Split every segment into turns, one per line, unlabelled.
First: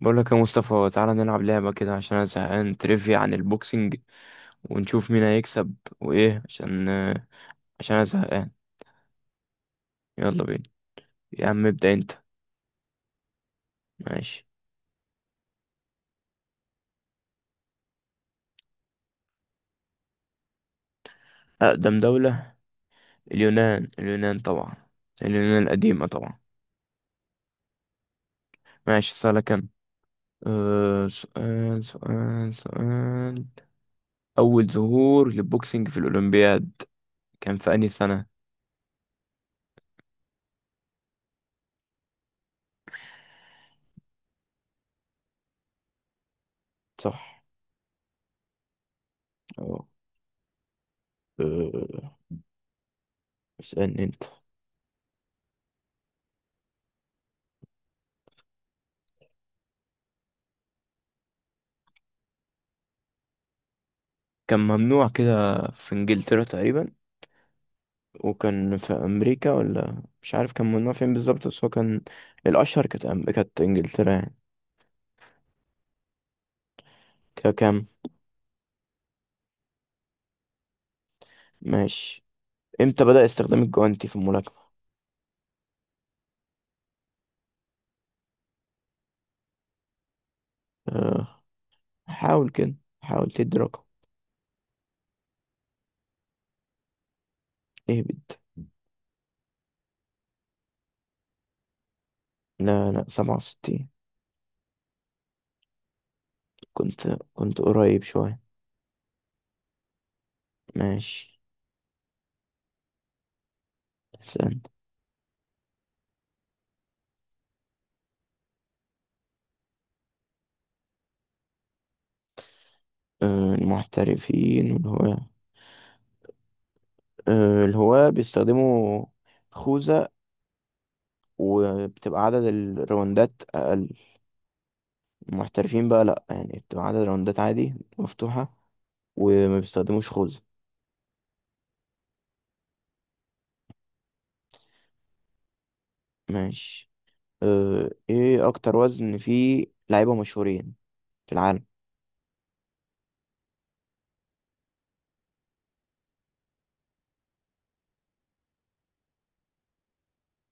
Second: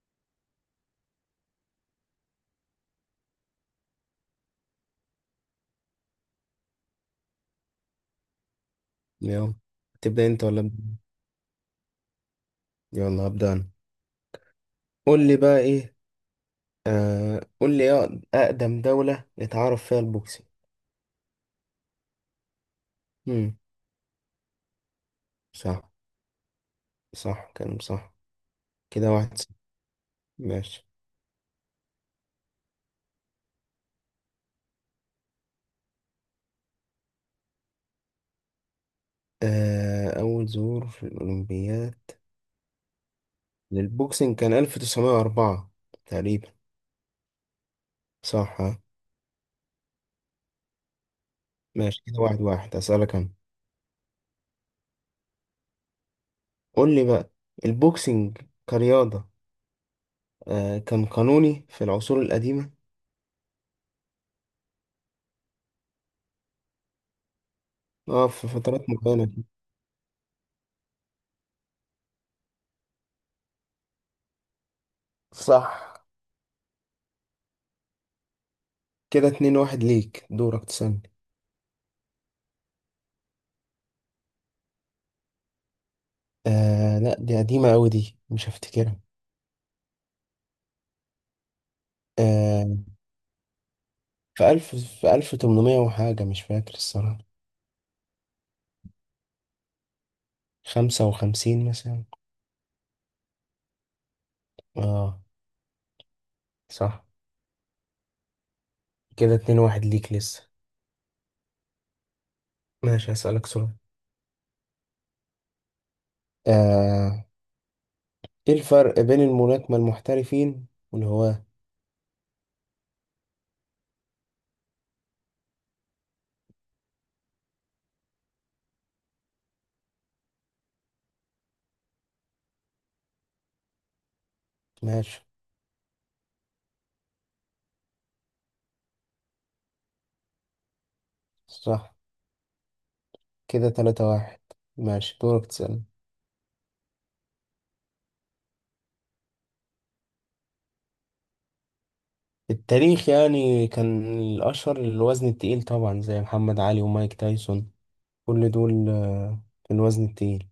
بقول لك يا مصطفى، تعالى نلعب لعبة كده عشان انا زهقان. تريفيا عن البوكسنج ونشوف مين هيكسب. وايه؟ عشان انا زهقان.
يلا، تبدأ
يلا
انت ولا
بينا.
أبدأ؟
يا عم ابدأ انت.
يلا هبدأ انا.
ماشي.
قول لي بقى ايه. قول لي ايه أقدم دولة اتعرف فيها البوكسنج.
أقدم دولة.
امم
اليونان، اليونان طبعا. اليونان
صح،
القديمة طبعا.
صح كلام صح. كده
ماشي،
واحد
سؤالك
صفر.
انا.
ماشي.
أه. سؤال سؤال سؤال. أول ظهور للبوكسنج في الأولمبياد كان في أنهي سنة؟
أول ظهور في الأولمبياد للبوكسنج كان 1904 تقريبا.
صح.
صح ها؟
أه.
ماشي،
آه.
كده واحد واحد، أسألك أنا.
اسألني أنت.
قول لي بقى، البوكسنج كرياضة، كان قانوني في العصور القديمة.
كان ممنوع كده في إنجلترا تقريبا.
اه في
وكان
فترات
في
معينة كده.
امريكا ولا مش عارف كان منها فين بالظبط، بس هو كان الاشهر، كانت انجلترا يعني.
صح،
ككام؟
كده اتنين واحد ليك. دورك تسألني.
ماشي. امتى بدأ استخدام الجوانتي في الملاكمة؟
لا، دي قديمة أوي، دي مش هفتكرها.
أه... حاول
آه
كده، حاول تدي رقم.
في ألف تمنمية وحاجة، مش فاكر الصراحة.
اهبد.
خمسة وخمسين مثلا.
لا، لا، 67.
اه صح،
كنت كنت قريب شوية.
كده اتنين واحد ليك لسه.
ماشي.
ماشي، هسألك سؤال.
استنى.
آه ايه الفرق بين الملاكمة المحترفين والهواة.
المحترفين والهواة. الهواة بيستخدموا خوذة وبتبقى عدد الراوندات أقل.
ماشي،
المحترفين بقى لأ، يعني بتبقى عدد راوندات عادي مفتوحة وما بيستخدموش خوذة.
صح، كده تلاتة واحد. ماشي دورك تسألني.
ماشي. اه، ايه اكتر وزن فيه لعيبة مشهورين في العالم؟
التاريخ يعني كان الأشهر الوزن التقيل، طبعا زي محمد علي ومايك تايسون، كل دول في الوزن التقيل.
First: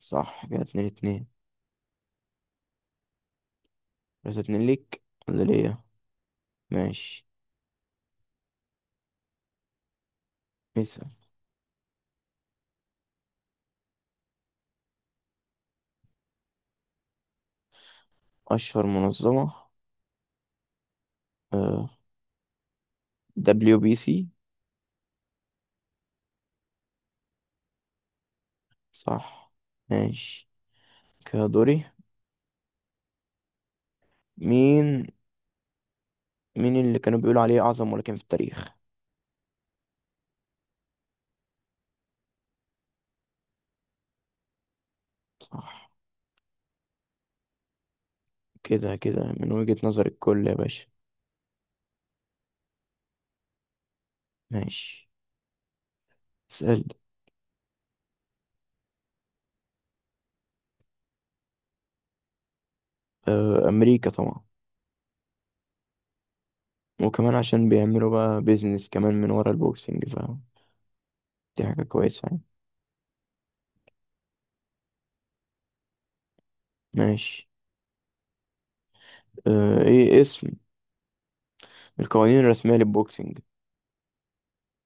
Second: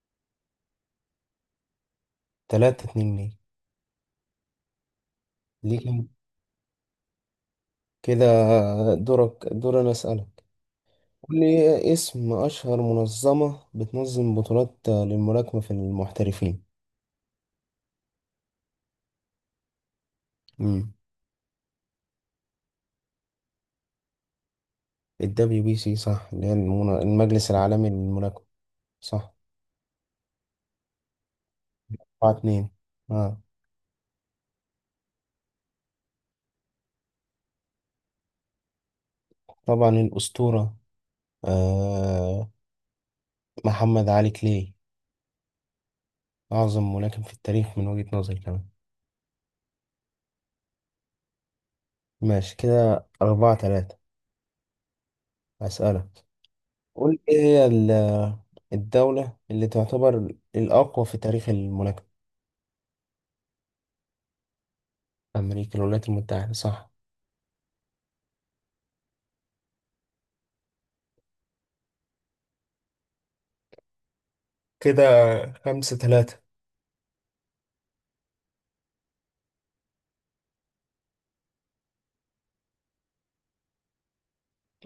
صح. كده اتنين اتنين.
تلاتة اتنين.
بس اتنين ليك ولا
ليه
ليا؟
ليه؟
ماشي.
كده كده. دورك، دور أنا أسألك.
اسأل.
قول لي، إيه اسم أشهر منظمة بتنظم بطولات للملاكمة في المحترفين.
اشهر منظمة.
امم
اه، دبليو بي سي.
الدبليو بي سي، صح، اللي هي المجلس العالمي للملاكمة. صح،
صح. ماشي. كده دوري.
أربعة اتنين. آه.
مين مين اللي كانوا بيقولوا عليه اعظم ملاكم في التاريخ؟
طبعا الأسطورة، آه. محمد علي كلاي،
صح،
أعظم ملاكم في التاريخ من وجهة نظري كمان.
كده كده من وجهة نظر الكل يا باشا.
ماشي، كده أربعة تلاتة.
ماشي.
أسألك،
اسأل.
قول ايه هي الدولة اللي تعتبر الأقوى في تاريخ الملاكمة.
اه، امريكا طبعا.
أمريكا، الولايات المتحدة، صح.
وكمان عشان بيعملوا بقى بيزنس كمان من ورا البوكسنج، فاهم؟ دي حاجة كويسة يعني.
كده خمسة ثلاثة.
ماشي. اه، ايه اسم القوانين الرسمية للبوكسينج؟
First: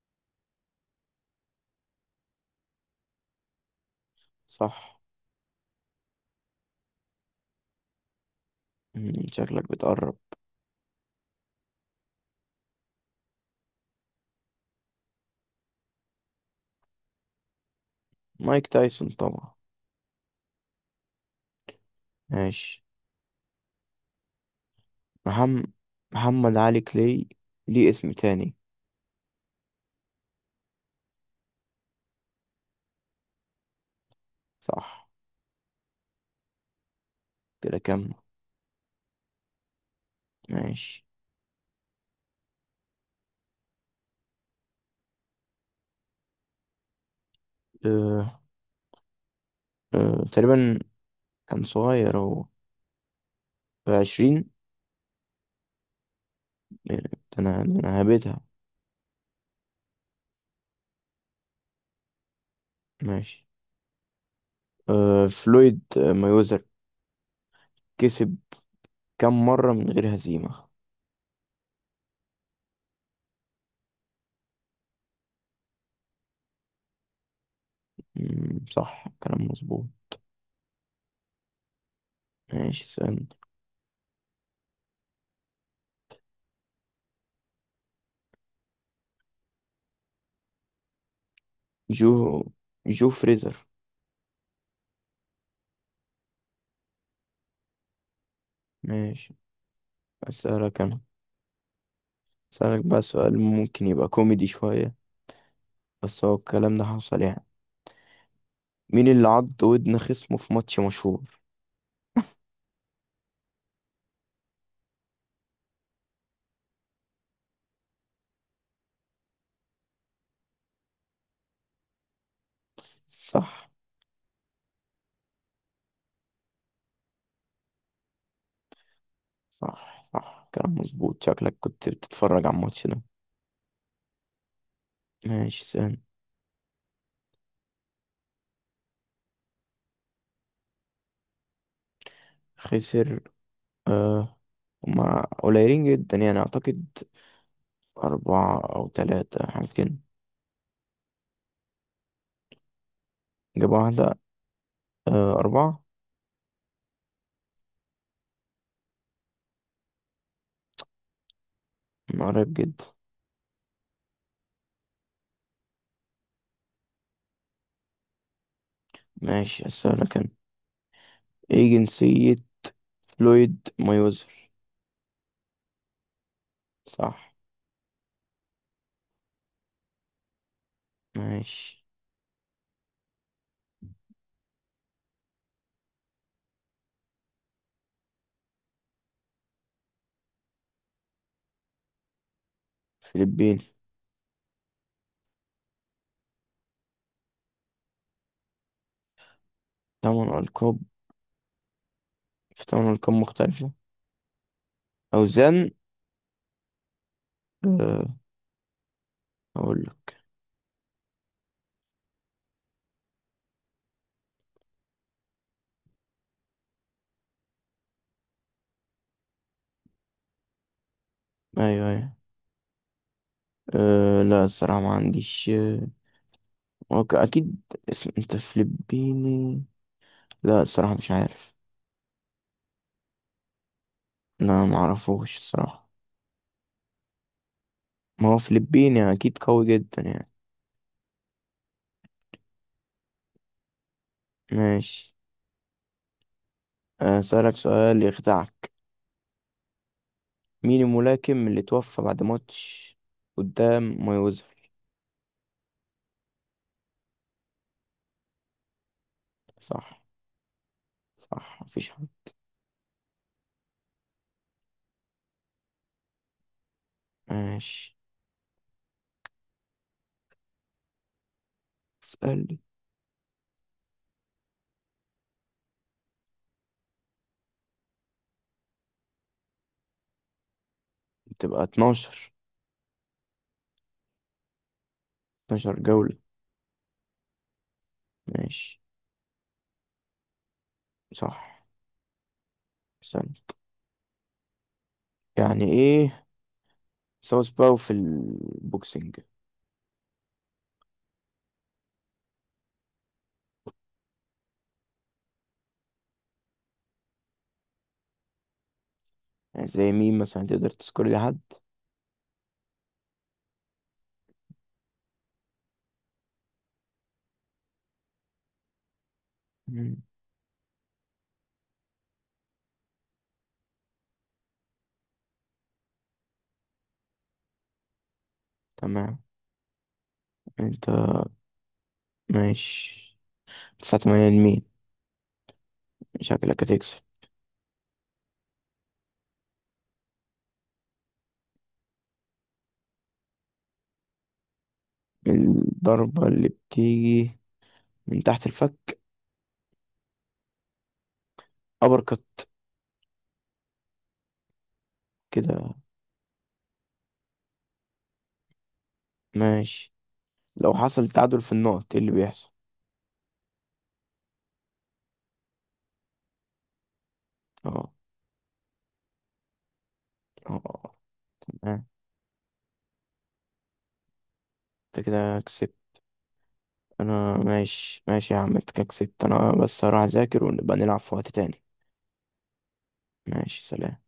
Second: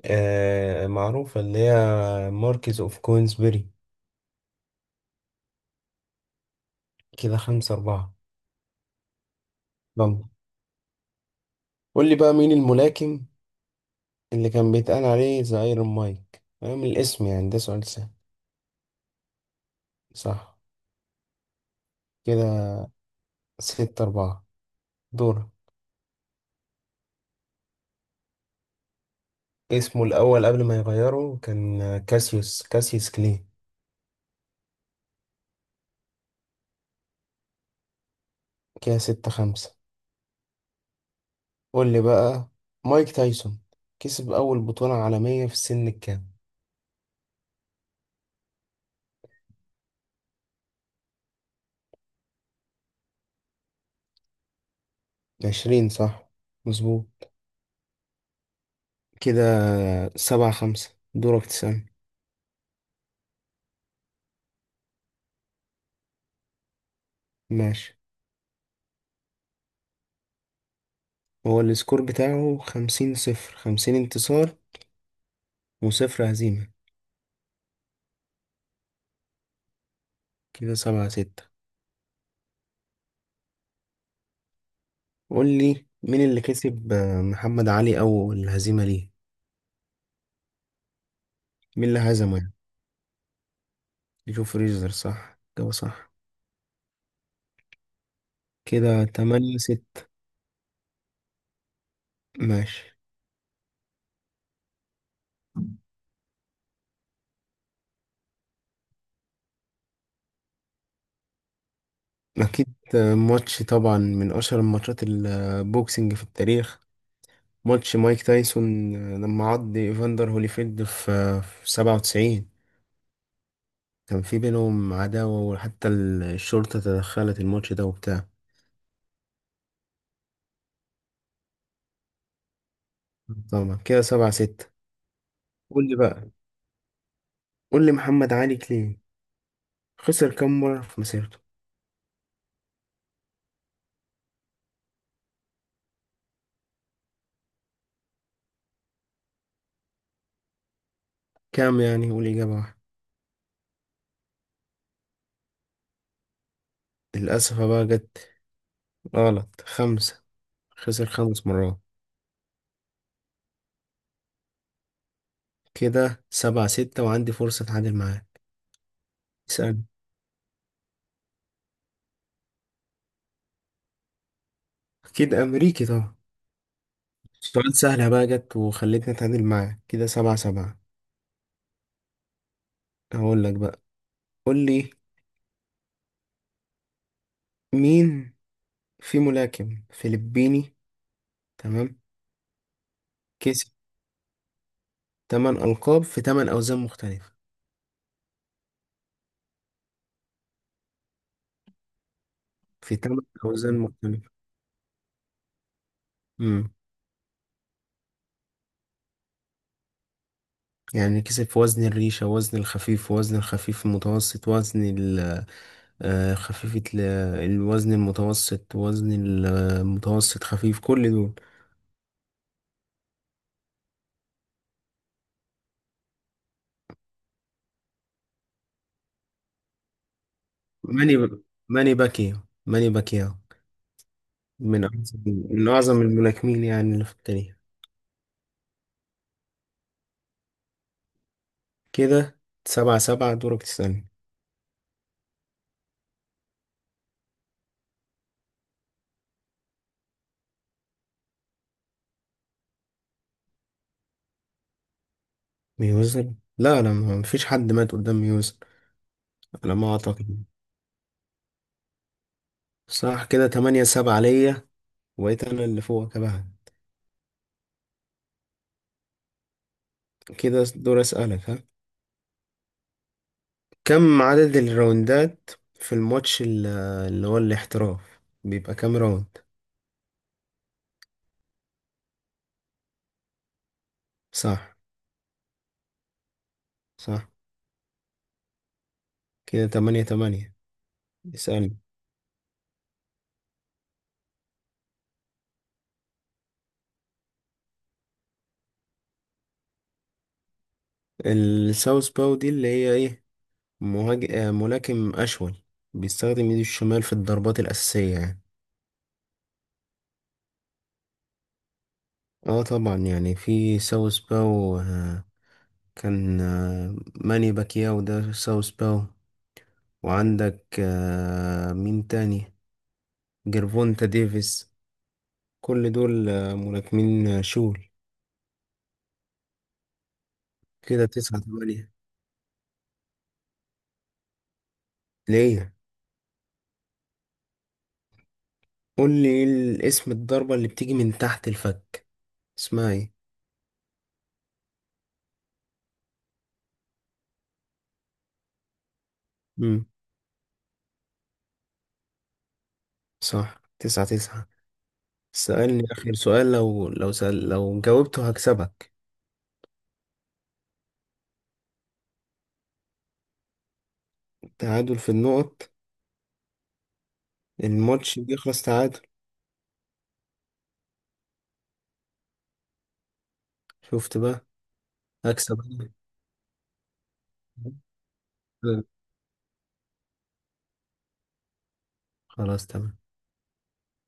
معروفة، اللي هي ماركيز أوف كوينزبري.
صح.
كده خمسة أربعة.
شكلك بتقرب.
يلا قول لي بقى، مين الملاكم اللي كان بيتقال عليه ذا ايرون مايك، فاهم الاسم يعني، ده سؤال سهل.
مايك تايسون طبعا.
صح. كده
ماشي.
ستة أربعة. دور.
محمد محمد علي كلاي، ليه اسم تاني؟
اسمه الأول قبل ما يغيره كان كاسيوس كلي.
صح. كده كم؟
كده ستة خمسة.
ماشي.
قول لي بقى، مايك تايسون كسب أول بطولة عالمية في السن الكام؟
اه، اه تقريبا كان صغير هو، في 20.
عشرين، صح،
يعني ده
مظبوط.
انا ده انا هبتها.
كده سبعة خمسة. دورك تسألني.
ماشي. اه، فلويد مايوزر
ماشي.
كسب كم مرة من غير هزيمة؟
هو السكور بتاعه خمسين صفر، خمسين انتصار وصفر هزيمة.
مم، صح كلام مظبوط.
كده سبعة ستة.
ماشي. سأل.
قول لي مين اللي كسب، محمد علي أول هزيمة ليه؟ مين اللي هزمه
جو
يعني؟
جو فريزر.
جو فريزر، صح، جوه صح. كده
ماشي.
تمانية ستة.
أسألك أنا. أسألك
ماشي.
بقى سؤال ممكن يبقى كوميدي شوية، بس هو الكلام ده حصل يعني. مين اللي عض ودن خصمه في ماتش مشهور؟
أكيد، ماتش طبعا من أشهر الماتشات البوكسنج في التاريخ، ماتش مايك تايسون لما عض ايفاندر هوليفيلد في 97.
صح،
كان في بينهم عداوة، وحتى الشرطة تدخلت الماتش ده وبتاع.
صح، صح، كلام مظبوط، شكلك كنت بتتفرج على الماتش ده.
طبعا. كده سبعة ستة.
ماشي
قول
سهل.
لي بقى. قول لي محمد علي كلين خسر كام مرة في مسيرته.
خسر. آه، هما قليلين جدا يعني أعتقد. أربعة أو تلاتة حاجة كده.
كام يعني، قول إجابة واحدة.
جاب واحدة. آه، أربعة.
للأسف بقى جت غلط، خمسة، خسر خمس مرات.
من قريب جدا.
كده سبعة ستة، وعندي فرصة أتعادل معاه.
ماشي.
اسأل.
أسألك أنا. إيه جنسية لويد مايوزر؟
أكيد، أمريكي طبعا.
صح.
سؤال سهلة بقى جت وخلتني أتعادل معاه. كده سبعة سبعة.
ماشي.
هقول لك بقى، قول لي مين في ملاكم فلبيني، تمام،
فلبين.
كسب 8 ألقاب في 8 أوزان مختلفة.
تمن ألقاب تمن
في
ألقاب
8
مختلفة.
أوزان مختلفة.
أوزان.
امم
أه، أقول لك.
يعني كسب في وزن الريشة، وزن الخفيف، وزن الخفيف المتوسط، آه، خفيفة ال- الوزن المتوسط، وزن المتوسط خفيف، كل دول.
أيوه، أيوه. أه، لا الصراحة ما عنديش. أه. أوكي، أكيد. اسم، أنت فلبيني؟ لا الصراحة مش
ماني ب...
عارف.
ماني باكيو، ماني باكيو.
لا، ما
من أعظم
أعرفوش
من
الصراحة.
أعظم الملاكمين يعني اللي في التاريخ.
ما هو فلبيني، أكيد قوي جدا يعني.
كده سبعة سبعة. دورك تسألني.
ماشي. آه، أسألك سؤال يخدعك. مين الملاكم اللي توفى بعد ماتش قدام مايوزر؟
ميوزن، لا لا، ما فيش حد مات قدام ميوزن على ما
صح.
اعتقد.
صح، مفيش حد.
صح. كده تمانية سبعة ليا، وبقيت انا اللي فوقك بقى.
ماشي.
كده دور اسألك، ها.
اسألني.
كم عدد الراوندات في اللي هو الاحتراف بيبقى كام راوند.
تبقى 12
صح،
12 جولة.
صح.
ماشي.
كده تمانية تمانية.
صح.
اسألني.
استنى. يعني ايه ساوث باو في البوكسنج؟
الساوث باو دي اللي هي ايه، مهاج... آه، ملاكم اشول بيستخدم ايده الشمال في الضربات الاساسية يعني.
يعني زي مين مثلا، تقدر تذكر لي حد؟
اه طبعا، يعني في ساوث باو، آه، كان آه، ماني باكياو ده ساوث باو،
مم.
وعندك مين تاني، جيرفونتا ديفيس، كل دول ملاكمين شول.
تمام. انت.
كده تسعة تمانية.
ماشي. تسعة تمانية لمين؟
ليه؟
شكلك هتكسب.
قول لي، إيه الاسم الضربة اللي بتيجي من تحت الفك، اسمها ايه؟
الضربة اللي بتيجي من تحت الفك،
مم.
أبر كت.
صح، تسعة تسعة.
كده.
سألني آخر سؤال، لو سأل لو جاوبته هكسبك.
ماشي. لو حصل تعادل في النقط، ايه اللي بيحصل؟
تعادل في النقط،
اه.
الماتش بيخلص تعادل.
اه. آه.
شفت بقى؟
انت كده
هكسب
كسبت.
أنا.
انا ماشي، ماشي يا عم، انت كده كسبت، انا بس هروح اذاكر ونبقى نلعب في وقت تاني.
خلاص تمام.
ماشي. سلام.